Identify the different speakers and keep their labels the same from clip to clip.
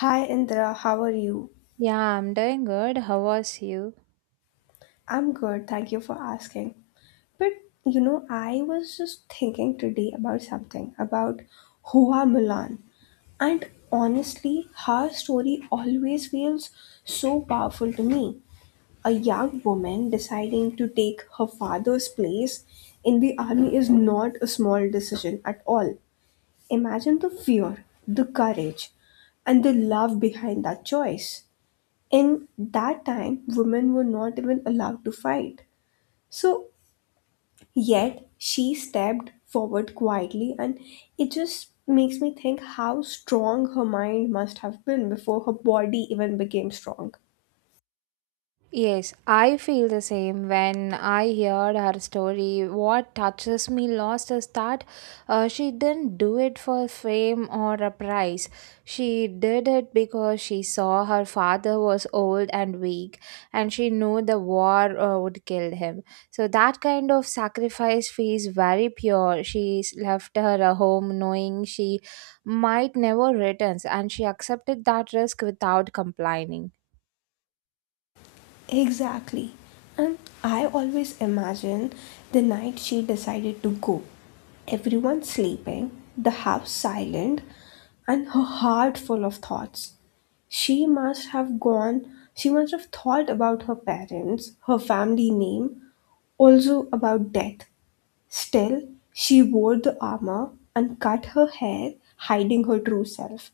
Speaker 1: Hi Indra, how are you?
Speaker 2: Yeah, I'm doing good. How was you?
Speaker 1: I'm good, thank you for asking. But you know, I was just thinking today about something about Hua Milan. And honestly, her story always feels so powerful to me. A young woman deciding to take her father's place in the army is not a small decision at all. Imagine the fear, the courage, and the love behind that choice. In that time, women were not even allowed to fight. So, yet she stepped forward quietly, and it just makes me think how strong her mind must have been before her body even became strong.
Speaker 2: Yes, I feel the same when I heard her story. What touches me lost is that she didn't do it for fame or a prize. She did it because she saw her father was old and weak, and she knew the war would kill him. So that kind of sacrifice feels very pure. She left her a home knowing she might never return, and she accepted that risk without complaining.
Speaker 1: Exactly. And I always imagine the night she decided to go. Everyone sleeping, the house silent, and her heart full of thoughts. She must have gone, she must have thought about her parents, her family name, also about death. Still, she wore the armor and cut her hair, hiding her true self.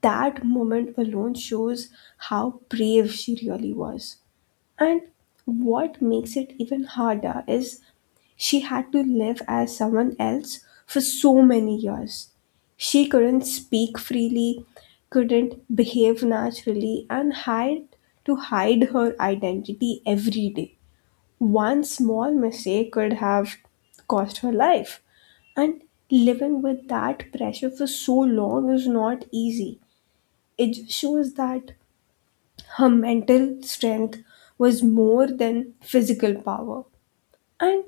Speaker 1: That moment alone shows how brave she really was. And what makes it even harder is she had to live as someone else for so many years. She couldn't speak freely, couldn't behave naturally, and had to hide her identity every day. One small mistake could have cost her life. And living with that pressure for so long is not easy. It just shows that her mental strength was more than physical power. And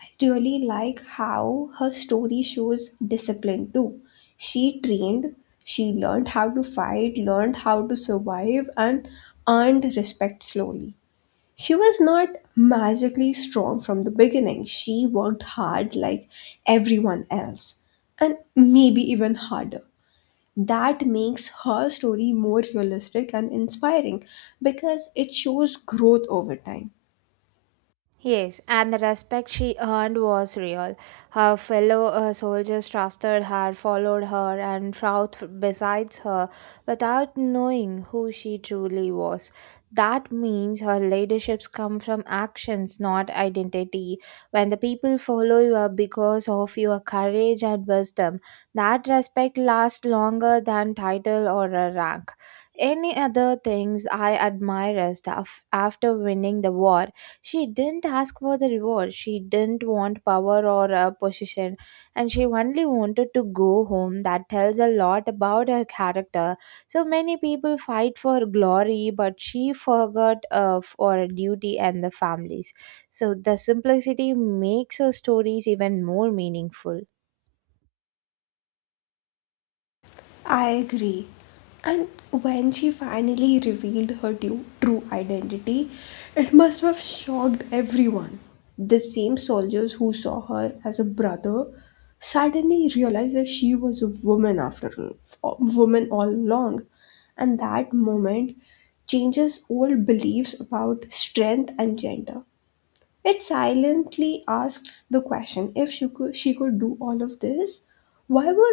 Speaker 1: I really like how her story shows discipline too. She trained, she learned how to fight, learned how to survive, and earned respect slowly. She was not magically strong from the beginning. She worked hard like everyone else, and maybe even harder that makes her story more realistic and inspiring because it shows growth over time.
Speaker 2: Yes, and the respect she earned was real. Her fellow soldiers trusted her, followed her, and fought besides her without knowing who she truly was. That means her leaderships come from actions, not identity. When the people follow you because of your courage and wisdom, that respect lasts longer than title or a rank. Any other things I admire is that after winning the war. She didn't ask for the reward. She didn't want power or a position, and she only wanted to go home. That tells a lot about her character. So many people fight for glory, but she forgot for duty and the families. So the simplicity makes her stories even more meaningful.
Speaker 1: I agree. And when she finally revealed her true identity, it must have shocked everyone. The same soldiers who saw her as a brother suddenly realized that she was a woman after all, woman all along. And that moment changes old beliefs about strength and gender. It silently asks the question if she could do all of this, why were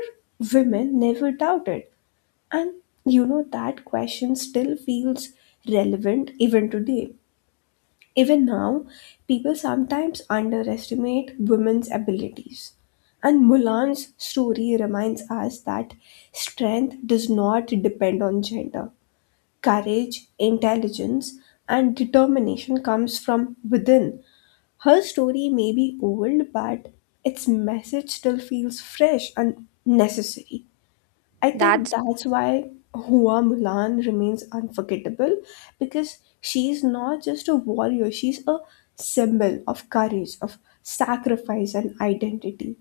Speaker 1: women never doubted? And you know, that question still feels relevant even today. Even now, people sometimes underestimate women's abilities. And Mulan's story reminds us that strength does not depend on gender. Courage, intelligence, and determination comes from within her story may be old, but its message still feels fresh and necessary. I think
Speaker 2: That's.
Speaker 1: that's why Hua Mulan remains unforgettable because she's not just a warrior, she's a symbol of courage, of sacrifice, and identity.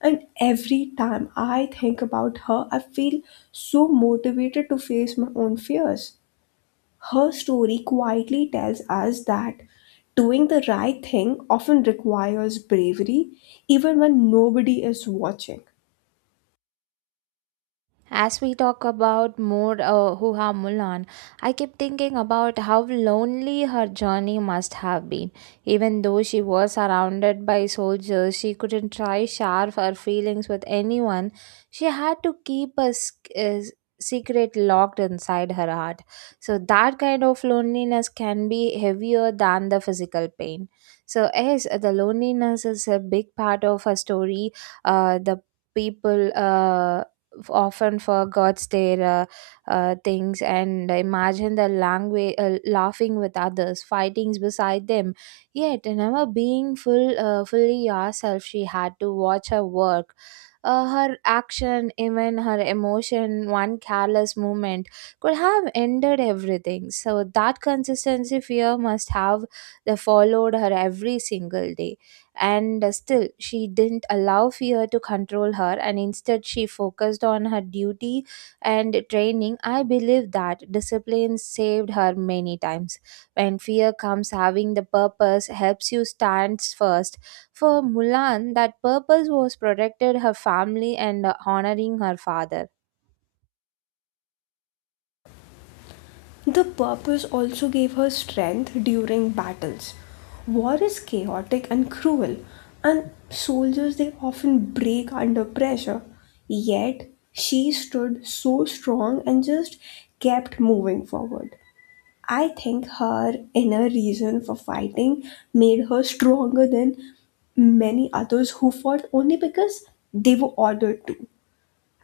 Speaker 1: And every time I think about her, I feel so motivated to face my own fears. Her story quietly tells us that doing the right thing often requires bravery, even when nobody is watching.
Speaker 2: As we talk about more Huha Mulan, I keep thinking about how lonely her journey must have been. Even though she was surrounded by soldiers, she couldn't try share her feelings with anyone. She had to keep a, a secret locked inside her heart. So that kind of loneliness can be heavier than the physical pain. So yes, the loneliness is a big part of her story. The people. Often forgets their things and imagine the language laughing with others fightings beside them yet never being fully yourself. She had to watch her work, her action, even her emotion. One careless moment could have ended everything. So that consistency fear must have that followed her every single day. And still, she didn't allow fear to control her, and instead, she focused on her duty and training. I believe that discipline saved her many times. When fear comes, having the purpose helps you stand first. For Mulan, that purpose was protected her family and honoring her father.
Speaker 1: The purpose also gave her strength during battles. War is chaotic and cruel, and soldiers they often break under pressure. Yet she stood so strong and just kept moving forward. I think her inner reason for fighting made her stronger than many others who fought only because they were ordered to.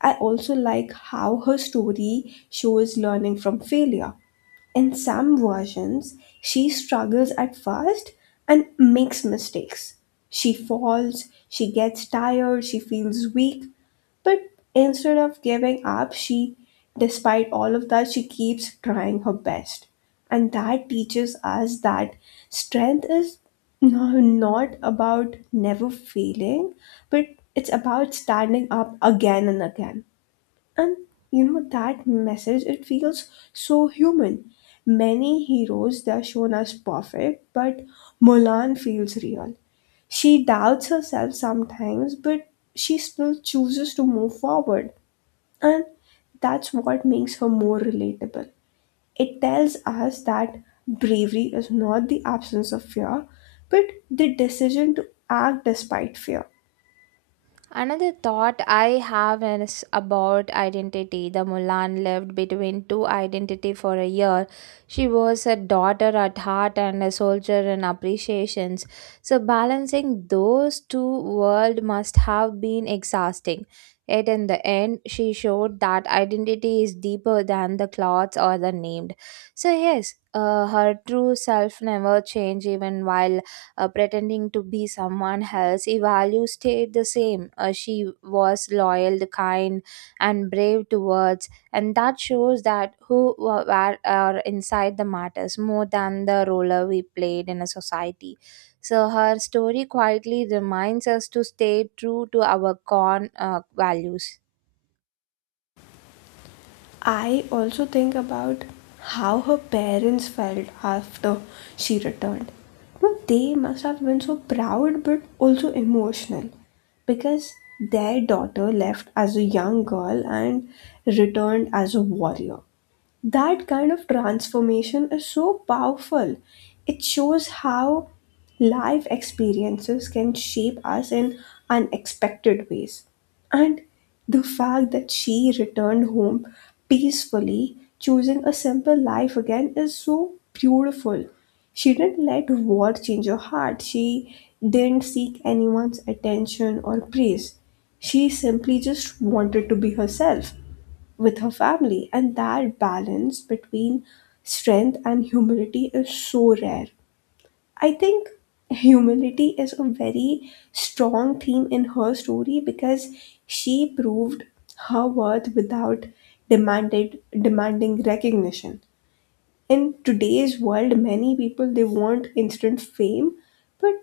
Speaker 1: I also like how her story shows learning from failure. In some versions, she struggles at first and makes mistakes. She falls, she gets tired, she feels weak, but instead of giving up, despite all of that, she keeps trying her best. And that teaches us that strength is not about never failing, but it's about standing up again and again, and you know that message, it feels so human. Many heroes, they're shown as perfect, but Mulan feels real. She doubts herself sometimes, but she still chooses to move forward, and that's what makes her more relatable. It tells us that bravery is not the absence of fear, but the decision to act despite fear.
Speaker 2: Another thought I have is about identity. The Mulan lived between two identity for a year. She was a daughter at heart and a soldier in appreciations. So balancing those two worlds must have been exhausting. Yet in the end, she showed that identity is deeper than the clothes or the named. So yes, her true self never changed even while pretending to be someone else. Her values stayed the same. She was loyal, kind, and brave towards, and that shows that who were are inside the matters more than the role we played in a society. So her story quietly reminds us to stay true to our core values.
Speaker 1: I also think about how her parents felt after she returned. Well, they must have been so proud but also emotional because their daughter left as a young girl and returned as a warrior. That kind of transformation is so powerful. It shows how life experiences can shape us in unexpected ways. And the fact that she returned home peacefully, choosing a simple life again, is so beautiful. She didn't let war change her heart. She didn't seek anyone's attention or praise. She simply just wanted to be herself with her family. And that balance between strength and humility is so rare. I think humility is a very strong theme in her story because she proved her worth without demanded demanding recognition. In today's world, many people they want instant fame, but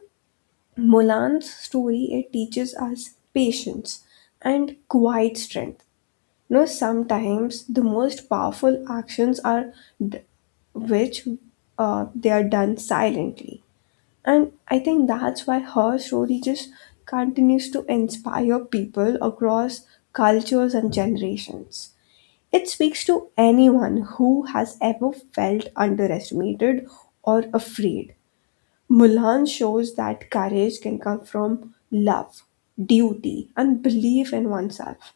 Speaker 1: Mulan's story it teaches us patience and quiet strength. No, sometimes the most powerful actions are d- which they are done silently. And I think that's why her story just continues to inspire people across cultures and generations. It speaks to anyone who has ever felt underestimated or afraid. Mulan shows that courage can come from love, duty, and belief in oneself.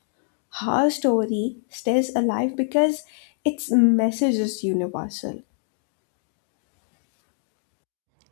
Speaker 1: Her story stays alive because its message is universal.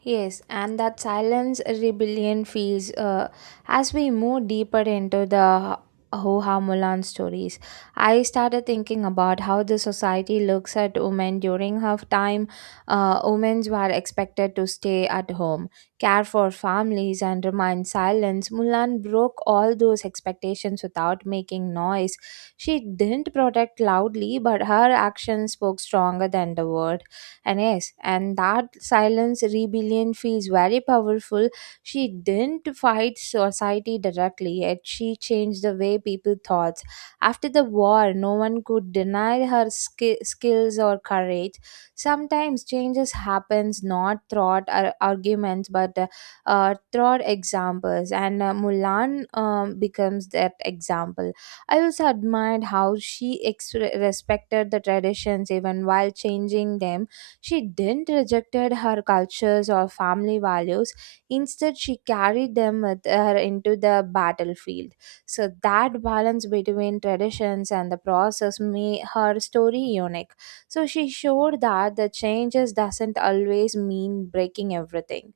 Speaker 2: Yes, and that silence rebellion feels as we move deeper into the Hoha Mulan stories. I started thinking about how the society looks at women during her time. Women were expected to stay at home, care for families, and remain silent. Mulan broke all those expectations without making noise. She didn't protest loudly, but her actions spoke stronger than the word. And yes, and that silence rebellion feels very powerful. She didn't fight society directly, yet she changed the way people thought. After the war, no one could deny her skills or courage. Sometimes changes happens not through arguments but through examples. And Mulan becomes that example. I also admired how she respected the traditions even while changing them. She didn't rejected her cultures or family values. Instead, she carried them with her into the battlefield. So that balance between traditions and the process made her story unique. So she showed that the changes doesn't always mean breaking everything.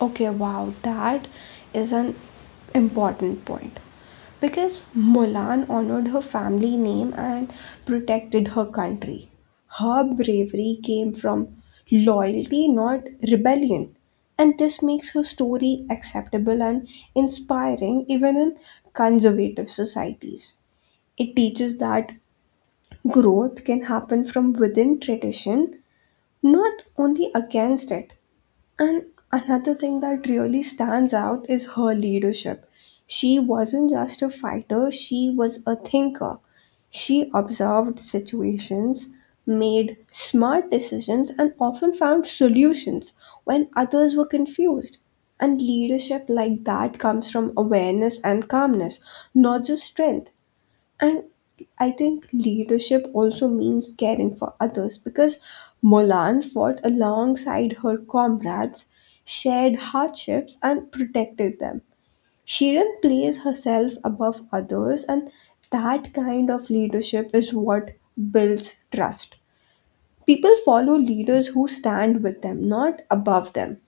Speaker 1: Okay, wow, that is an important point. Because Mulan honored her family name and protected her country. Her bravery came from loyalty, not rebellion. And this makes her story acceptable and inspiring even in conservative societies. It teaches that growth can happen from within tradition, not only against it. And another thing that really stands out is her leadership. She wasn't just a fighter, she was a thinker. She observed situations, made smart decisions, and often found solutions when others were confused. And leadership like that comes from awareness and calmness, not just strength. And I think leadership also means caring for others because Mulan fought alongside her comrades, shared hardships, and protected them. She didn't place herself above others, and that kind of leadership is what builds trust. People follow leaders who stand with them, not above them.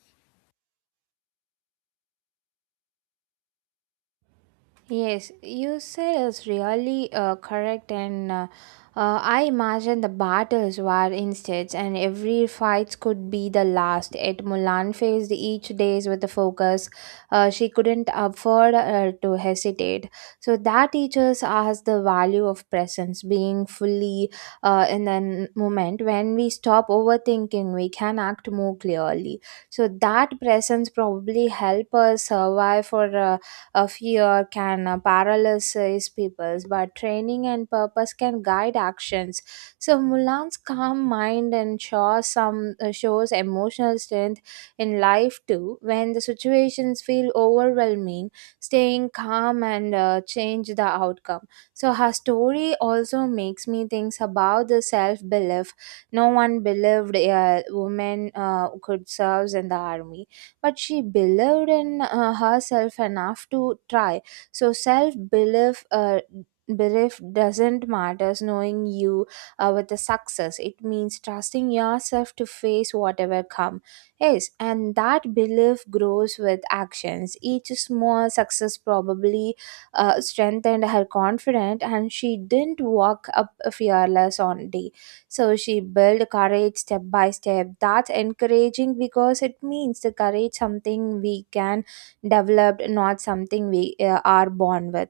Speaker 2: Yes, you said it's really correct, and I imagine the battles were instead, and every fight could be the last. Yet Mulan faced each days with the focus. She couldn't afford to hesitate. So that teaches us the value of presence, being fully in the moment. When we stop overthinking, we can act more clearly. So that presence probably help us survive for. Fear can paralyze people, but training and purpose can guide actions. So Mulan's calm mind and shows some shows emotional strength in life too. When the situations feel overwhelming, staying calm and change the outcome. So her story also makes me think about the self belief. No one believed a woman could serve in the army, but she believed in herself enough to try. So self belief, belief doesn't matter knowing you with the success. It means trusting yourself to face whatever come. Yes, and that belief grows with actions. Each small success probably strengthened her confidence, and she didn't walk up fearless on day. So she built courage step by step. That's encouraging because it means the courage something we can develop, not something we are born with.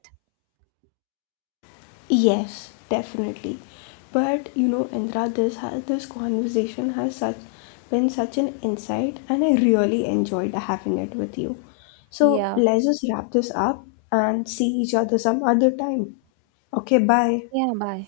Speaker 1: Yes, definitely. But you know, Indra, this conversation has such been such an insight, and I really enjoyed having it with you. So
Speaker 2: Yeah.
Speaker 1: let's just wrap this up and see each other some other time. Okay, bye.
Speaker 2: Yeah, bye.